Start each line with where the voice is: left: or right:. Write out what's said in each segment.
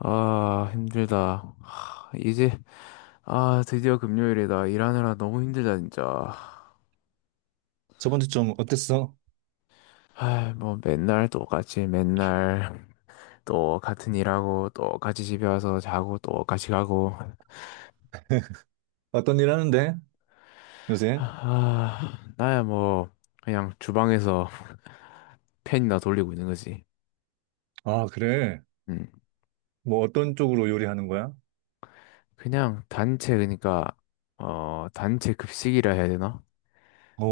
left: 아, 힘들다. 하, 이제, 아, 드디어 금요일이다. 일하느라 너무 힘들다, 진짜.
right: 저번 주 좀 어땠어?
left: 아, 뭐, 맨날 똑같이, 맨날 또 같은 일하고, 또 같이 집에 와서 자고, 또 같이 가고.
right: 어떤 일 하는데? 요새?
left: 아, 나야 뭐, 그냥 주방에서 팬이나 돌리고 있는 거지.
right: 아, 그래.
left: 음,
right: 뭐 어떤 쪽으로 요리하는 거야?
left: 그냥 단체, 그러니까, 단체 급식이라 해야 되나?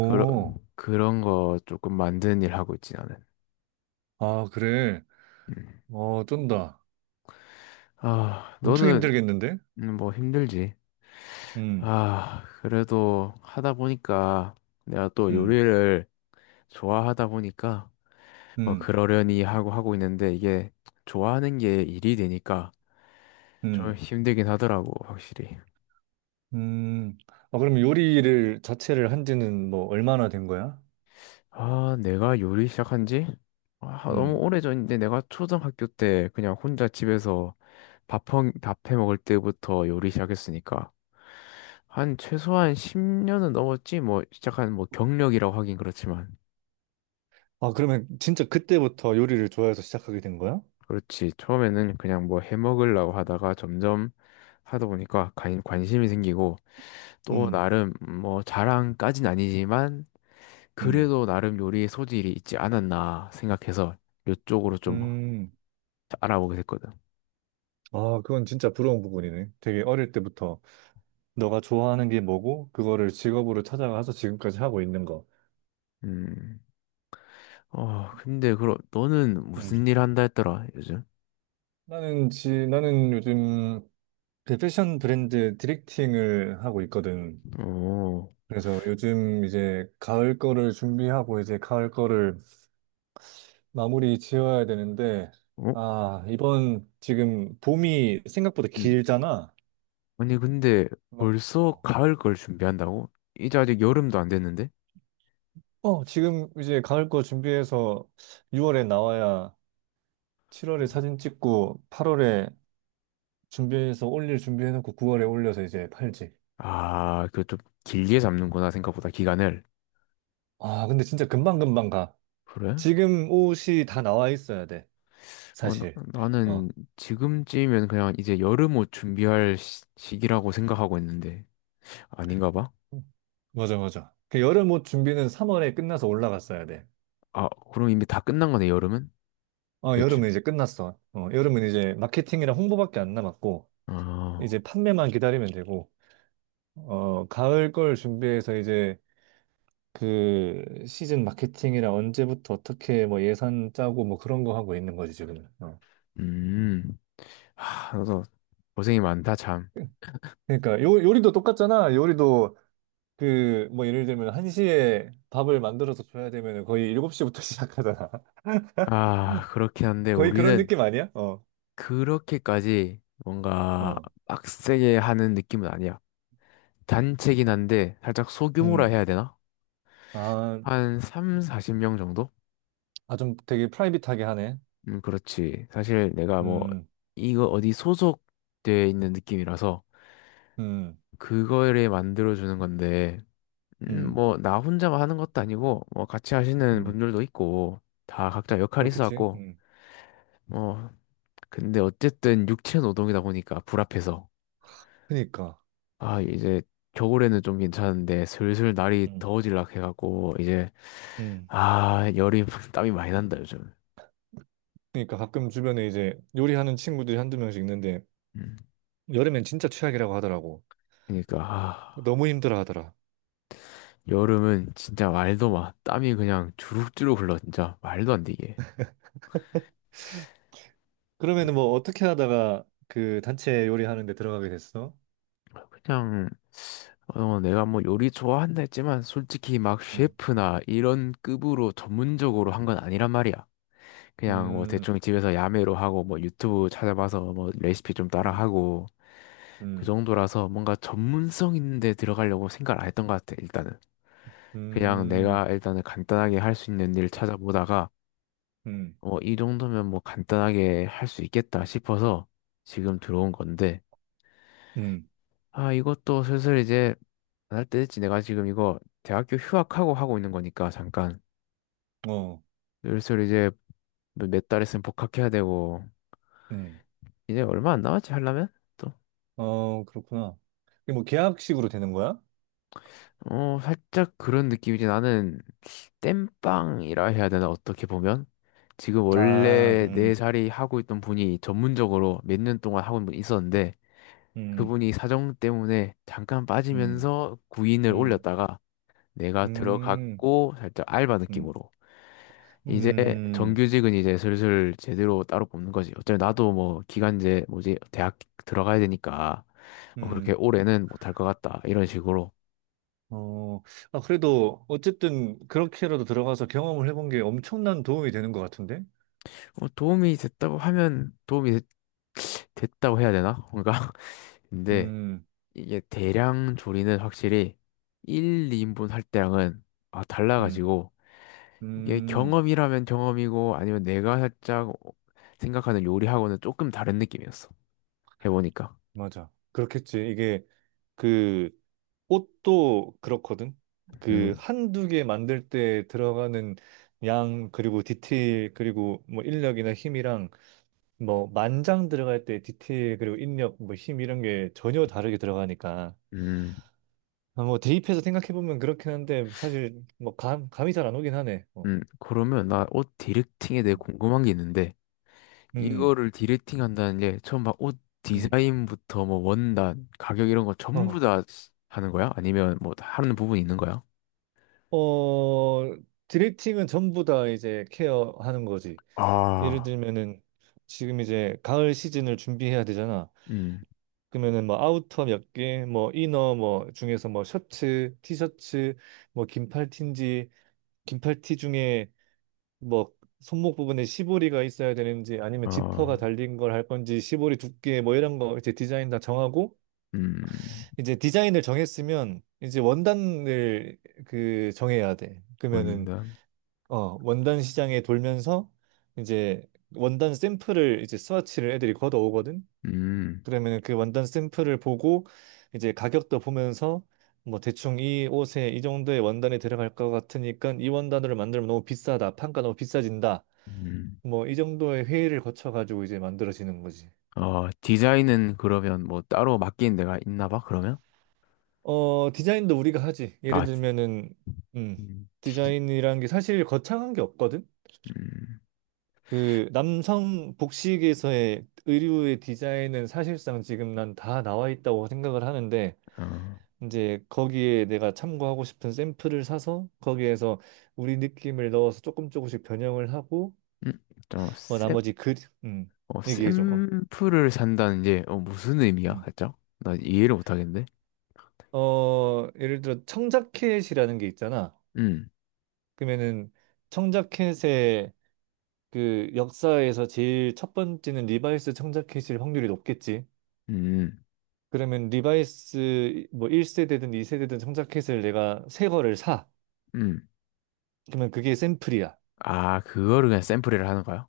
left: 그런, 그런 거 조금 만드는 일 하고 있지, 나는.
right: 아, 그래.
left: 음.
right: 어, 쩐다.
left: 아,
right: 엄청
left: 너는
right: 힘들겠는데?
left: 뭐 힘들지.
right: 음,
left: 아, 그래도 하다 보니까 내가 또
right: 음,
left: 요리를 좋아하다 보니까 뭐
right: 음,
left: 그러려니 하고 하고 있는데 이게 좋아하는 게 일이 되니까 좀
right: 음,
left: 힘들긴 하더라고, 확실히.
right: 음. 아, 그럼 요리를 자체를 한 지는 뭐 얼마나 된 거야?
left: 아, 내가 요리 시작한 지? 아, 너무
right: 음.
left: 오래전인데 내가 초등학교 때 그냥 혼자 집에서 밥해 먹을 때부터 요리 시작했으니까 한 최소한 10년은 넘었지 뭐 시작한 뭐 경력이라고 하긴 그렇지만.
right: 아, 그러면 진짜 그때부터 요리를 좋아해서 시작하게 된 거야?
left: 그렇지. 처음에는 그냥 뭐 해먹으려고 하다가 점점 하다 보니까 관심이 생기고 또
right: 음,
left: 나름 뭐 자랑까진 아니지만
right: 음,
left: 그래도 나름 요리의 소질이 있지 않았나 생각해서 이쪽으로 좀
right: 음.
left: 알아보게 됐거든.
right: 아, 그건 진짜 부러운 부분이네. 되게 어릴 때부터 너가 좋아하는 게 뭐고 그거를 직업으로 찾아가서 지금까지 하고 있는 거.
left: 음. 근데 그럼 너는
right: 음.
left: 무슨 일 한다 했더라, 요즘?
right: 나는 요즘 그 패션 브랜드 디렉팅을 하고 있거든.
left: 오.
right: 그래서 요즘 이제 가을 거를 준비하고 이제 가을 거를 마무리 지어야 되는데
left: 어?
right: 아, 이번 지금 봄이 생각보다
left: 음.
right: 길잖아.
left: 아니 근데
right: 막
left: 벌써 가을 걸 준비한다고? 이제 아직 여름도 안 됐는데?
right: 어, 지금 이제 가을 거 준비해서 6월에 나와야 7월에 사진 찍고 8월에 준비해서 올릴 준비해놓고 9월에 올려서 이제 팔지.
left: 아, 그 좀 길게 잡는구나 생각보다 기간을.
right: 아, 근데 진짜 금방금방 가.
left: 그래?
right: 지금 옷이 다 나와 있어야 돼,
left: 어,
right: 사실. 어.
left: 나는 지금쯤이면 그냥 이제 여름 옷 준비할 시기라고 생각하고 있는데 아닌가 봐.
right: 맞아, 맞아. 그 여름 옷 준비는 3월에 끝나서 올라갔어야 돼.
left: 아, 그럼 이미 다 끝난 거네, 여름은?
right: 어,
left: 그치?
right: 여름은 이제 끝났어. 어, 여름은 이제 마케팅이랑 홍보밖에 안 남았고, 이제
left: 아,
right: 판매만 기다리면 되고, 어, 가을 걸 준비해서 이제 그 시즌 마케팅이랑 언제부터 어떻게 뭐 예산 짜고 뭐 그런 거 하고 있는 거지, 지금은. 어.
left: 음. 하, 너도 고생이 많다, 참.
right: 그러니까 요리도 똑같잖아. 요리도 그, 뭐, 예를 들면, 1시에 밥을 만들어서 줘야 되면 거의 7시부터 시작하잖아.
left: 아, 그렇긴 한데
right: 거의 그런
left: 우리는
right: 느낌 아니야? 어,
left: 그렇게까지 뭔가
right: 어.
left: 빡세게 하는 느낌은 아니야. 단체긴 한데 살짝 소규모라
right: 음.
left: 해야 되나?
right: 아,
left: 한 3, 40명 정도?
right: 아, 좀 되게 프라이빗하게 하네.
left: 그렇지. 사실 내가 뭐,
right: 음,
left: 이거 어디 소속돼 있는 느낌이라서,
right: 음,
left: 그거를 만들어주는 건데,
right: 음,
left: 뭐, 나 혼자만 하는 것도 아니고, 뭐, 같이 하시는
right: 음.
left: 분들도 있고, 다 각자 역할이
right: 그렇겠지.
left: 있어갖고,
right: 음.
left: 뭐, 근데 어쨌든 육체 노동이다 보니까 불합해서,
right: 그니까.
left: 아, 이제 겨울에는 좀 괜찮은데, 슬슬 날이
right: 음,
left: 더워질락 해갖고, 이제,
right: 음.
left: 아, 열이, 땀이 많이 난다, 요즘.
right: 그니까 가끔 주변에 이제 요리하는 친구들이 한두 명씩 있는데,
left: 음,
right: 여름엔 진짜 최악이라고 하더라고.
left: 그러니까, 아.
right: 너무 힘들어 하더라.
left: 여름은 진짜 말도 마. 땀이 그냥 주룩주룩 흘러, 진짜. 말도 안 되게.
right: 그러면은 뭐, 어떻게 하다가 그 단체 요리하는 데 들어가게 됐어?
left: 그냥, 내가 뭐 요리 좋아한다 했지만, 솔직히 막
right: 음,
left: 셰프나 이런 급으로 전문적으로 한 건 아니란 말이야. 그냥 뭐
right: 음,
left: 대충 집에서 야매로 하고, 뭐 유튜브 찾아봐서 뭐 레시피 좀
right: 음.
left: 따라하고, 그
right: 음.
left: 정도라서 뭔가 전문성 있는데 들어가려고 생각을 안 했던 것 같아, 일단은. 그냥
right: 음,
left: 내가 일단은 간단하게 할 수 있는 일 찾아보다가,
right: 음,
left: 이 정도면 뭐 간단하게 할 수 있겠다 싶어서 지금 들어온 건데,
right: 음,
left: 아, 이것도 슬슬 이제 안 할 때 됐지. 내가 지금 이거 대학교 휴학하고 하고 있는 거니까 잠깐.
right: 어,
left: 슬슬 이제 뭐 몇달 있으면 복학해야 되고,
right: 음,
left: 이제 얼마 안 남았지 하려면? 또.
right: 어, 그렇구나. 이게 뭐 계약식으로 되는 거야?
left: 어, 살짝 그런 느낌이지. 나는 땜빵이라 해야 되나, 어떻게 보면? 지금
right: 아,
left: 원래 내 자리 하고 있던 분이 전문적으로 몇 년 동안 하고 있는 분이 있었는데,
right: 음,
left: 그분이 사정 때문에 잠깐
right: 음,
left: 빠지면서 구인을
right: 음,
left: 올렸다가 내가
right: 음,
left: 들어갔고 살짝 알바
right: 음,
left: 느낌으로 이제
right: 음,
left: 정규직은 이제 슬슬 제대로 따로 뽑는 거지. 어차피 나도 뭐 기간제 뭐지 대학 들어가야 되니까 어, 그렇게
right: 음,
left: 올해는 못할 것 같다 이런 식으로.
right: 어, 아, 그래도 어쨌든 그렇게라도 들어가서 경험을 해본 게 엄청난 도움이 되는 것 같은데?
left: 어, 도움이 됐다고 하면 도움이 됐다고 해야 되나? 뭔가 근데
right: 음,
left: 이게 대량 조리는 확실히 1, 2인분 할 때랑은 아
right: 음,
left: 달라가지고 이게
right: 음,
left: 경험이라면 경험이고 아니면 내가 살짝 생각하는 요리하고는 조금 다른 느낌이었어. 해보니까.
right: 맞아. 그렇겠지. 이게 그 옷도 그렇거든. 그
left: 음,
right: 한두 개 만들 때 들어가는 양 그리고 디테일 그리고 뭐 인력이나 힘이랑 뭐 만장 들어갈 때 디테일 그리고 인력 뭐 힘 이런 게 전혀 다르게 들어가니까
left: 음,
right: 아, 뭐 대입해서 생각해 보면 그렇긴 한데 사실 뭐 감이 잘 안 오긴 하네. 어.
left: 그러면 나 옷 디렉팅에 대해
right: 음.
left: 궁금한 게 있는데
right: 음.
left: 이거를 디렉팅 한다는 게 처음 막 옷
right: 음.
left: 디자인부터 뭐 원단, 가격 이런 거 전부
right: 어.
left: 다 하는 거야? 아니면 뭐 하는 부분이 있는 거야?
right: 어, 디렉팅은 전부 다 이제 케어하는 거지. 예를
left: 아,
right: 들면은 지금 이제 가을 시즌을 준비해야 되잖아.
left: 음,
right: 그러면은 뭐 아우터 몇 개, 뭐 이너 뭐 중에서 뭐 셔츠, 티셔츠, 뭐 긴팔 티인지 긴팔 티 중에 뭐 손목 부분에 시보리가 있어야 되는지 아니면 지퍼가
left: 어...
right: 달린 걸 할 건지 시보리 두께 뭐 이런 거 이제 디자인 다 정하고
left: 음,
right: 이제 디자인을 정했으면 이제 원단을 그 정해야 돼. 그러면은
left: 원단,
right: 어, 원단 시장에 돌면서 이제 원단 샘플을 이제 스와치를 애들이 걷어오거든.
left: 음,
right: 그러면 그 원단 샘플을 보고 이제 가격도 보면서 뭐 대충 이 옷에 이 정도의 원단이 들어갈 것 같으니까 이 원단으로 만들면 너무 비싸다. 판가 너무 비싸진다.
left: 음.
right: 뭐 이 정도의 회의를 거쳐 가지고 이제 만들어지는 거지.
left: 어, 디자인은 그러면 뭐 따로 맡기는 데가 있나 봐, 그러면?
right: 어, 디자인도 우리가 하지. 예를
left: 아, 디,
right: 들면은 음.
left: 디-
right: 디자인이라는 게 사실 거창한 게 없거든.
left: 음,
right: 그 남성 복식에서의 의류의 디자인은 사실상 지금 난 다 나와 있다고 생각을 하는데
left: 아,
right: 이제 거기에 내가 참고하고 싶은 샘플을 사서 거기에서 우리 느낌을 넣어서 조금 조금씩 변형을 하고
left: 음, 좀
right: 어,
left: 샘,
right: 나머지 그 음,
left: 어,
right: 얘기해줘. 어.
left: 샘플을 산다는 게 무슨 의미야?
right: 음.
left: 살짝? 나 이해를 못하겠는데?
right: 어, 예를 들어 청자켓이라는 게 있잖아.
left: 음,
right: 그러면은 청자켓의 그 역사에서 제일 첫 번째는 리바이스 청자켓일 확률이 높겠지.
left: 음,
right: 그러면 리바이스 뭐 1세대든 2세대든 청자켓을 내가 새 거를 사.
left: 음.
right: 그러면 그게 샘플이야.
left: 아, 그거를 그냥 샘플이라 하는 거야?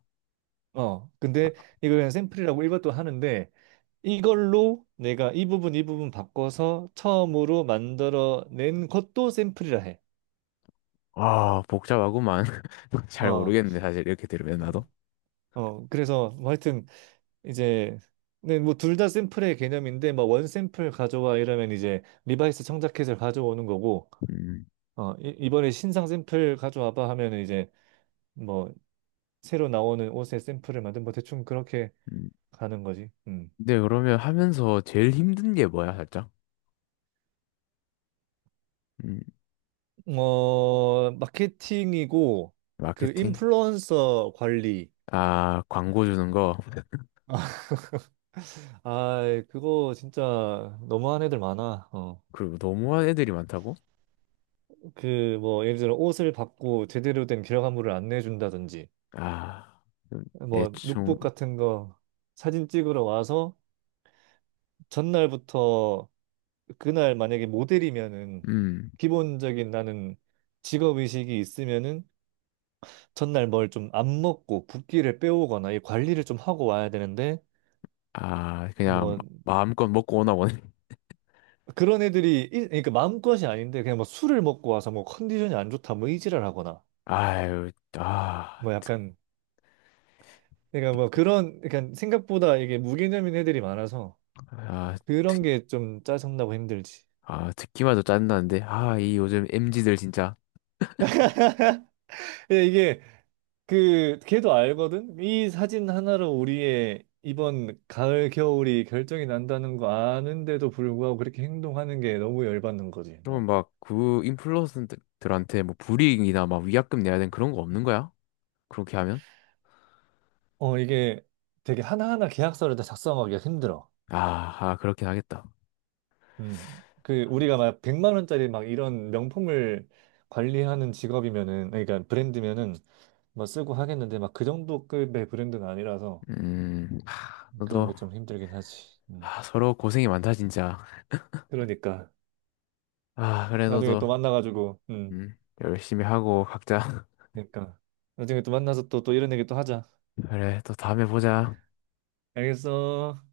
right: 어. 근데 이걸 그냥 샘플이라고 일반도 하는데 이걸로 내가 이 부분 이 부분 바꿔서 처음으로 만들어낸 것도 샘플이라 해.
left: 아, 복잡하구만. 잘
right: 어,
left: 모르겠네, 사실 이렇게 들으면 나도.
right: 음. 어, 그래서 뭐 하여튼 이제 네, 뭐 둘 다 샘플의 개념인데 뭐 원 샘플 가져와 이러면 이제 리바이스 청자켓을 가져오는 거고
left: 음,
right: 어, 이번에 신상 샘플 가져와봐 하면 은 이제 뭐 새로 나오는 옷의 샘플을 만든 뭐 대충 그렇게
left: 음.
right: 가는 거지. 음.
left: 근데 그러면 하면서 제일 힘든 게 뭐야, 살짝? 음,
right: 어, 마케팅이고 그
left: 마케팅?
right: 인플루언서 관리.
left: 아, 광고 주는 거.
right: 아, 그거 진짜 너무한 애들 많아. 어.
left: 그리고 너무한 애들이 많다고?
right: 그 뭐 예를 들어 옷을 받고 제대로 된 결과물을 안 내준다든지,
left: 아,
right: 뭐
left: 대충,
right: 룩북 같은 거 사진 찍으러 와서 전날부터 그날 만약에 모델이면은
left: 음.
right: 기본적인 나는 직업 의식이 있으면은 전날 뭘 좀 안 먹고 붓기를 빼오거나 이 관리를 좀 하고 와야 되는데
left: 아, 그냥
right: 뭐
left: 마음껏 먹고 오나 보네.
right: 그런 애들이 그러니까 마음것이 아닌데 그냥 뭐 술을 먹고 와서 뭐 컨디션이 안 좋다 뭐 이지랄 하거나
left: 아유, 아,
right: 뭐 약간 그러니까 뭐 그런 그러니까 생각보다 이게 무개념인 애들이 많아서
left: 아,
right: 그런 게 좀 짜증나고 힘들지.
left: 아, 듣기만 해도 짜증나는데. 아, 이 요즘 m 지들 진짜.
right: 근데 이게 그 걔도 알거든. 이 사진 하나로 우리의 이번 가을 겨울이 결정이 난다는 거 아는데도 불구하고 그렇게 행동하는 게 너무 열받는 거지.
left: 그러면
right: 어,
left: 막 그 인플루언서들한테 뭐 불이익이나 막 위약금 내야 되는 그런 거 없는 거야? 그렇게 하면?
right: 어, 이게 되게 하나하나 계약서를 다 작성하기가 힘들어.
left: 아, 아, 그렇긴 하겠다.
right: 음. 그 우리가 막 100만 원짜리 막 이런 명품을 관리하는 직업이면은 그러니까 브랜드면은 뭐 쓰고 하겠는데 막 그 정도 급의 브랜드는 아니라서
left: 하,
right: 그런
left: 너도.
right: 게 좀 힘들긴 하지. 음.
left: 아, 서로 고생이 많다 진짜.
right: 그러니까
left: 아, 그래
right: 나중에
left: 너도
right: 또 만나가지고,
left: 음, 열심히 하고 각자.
right: 그러니까 나중에 또 만나서 또 이런 얘기 또 하자.
left: 그래 또 다음에 보자.
right: 알겠어.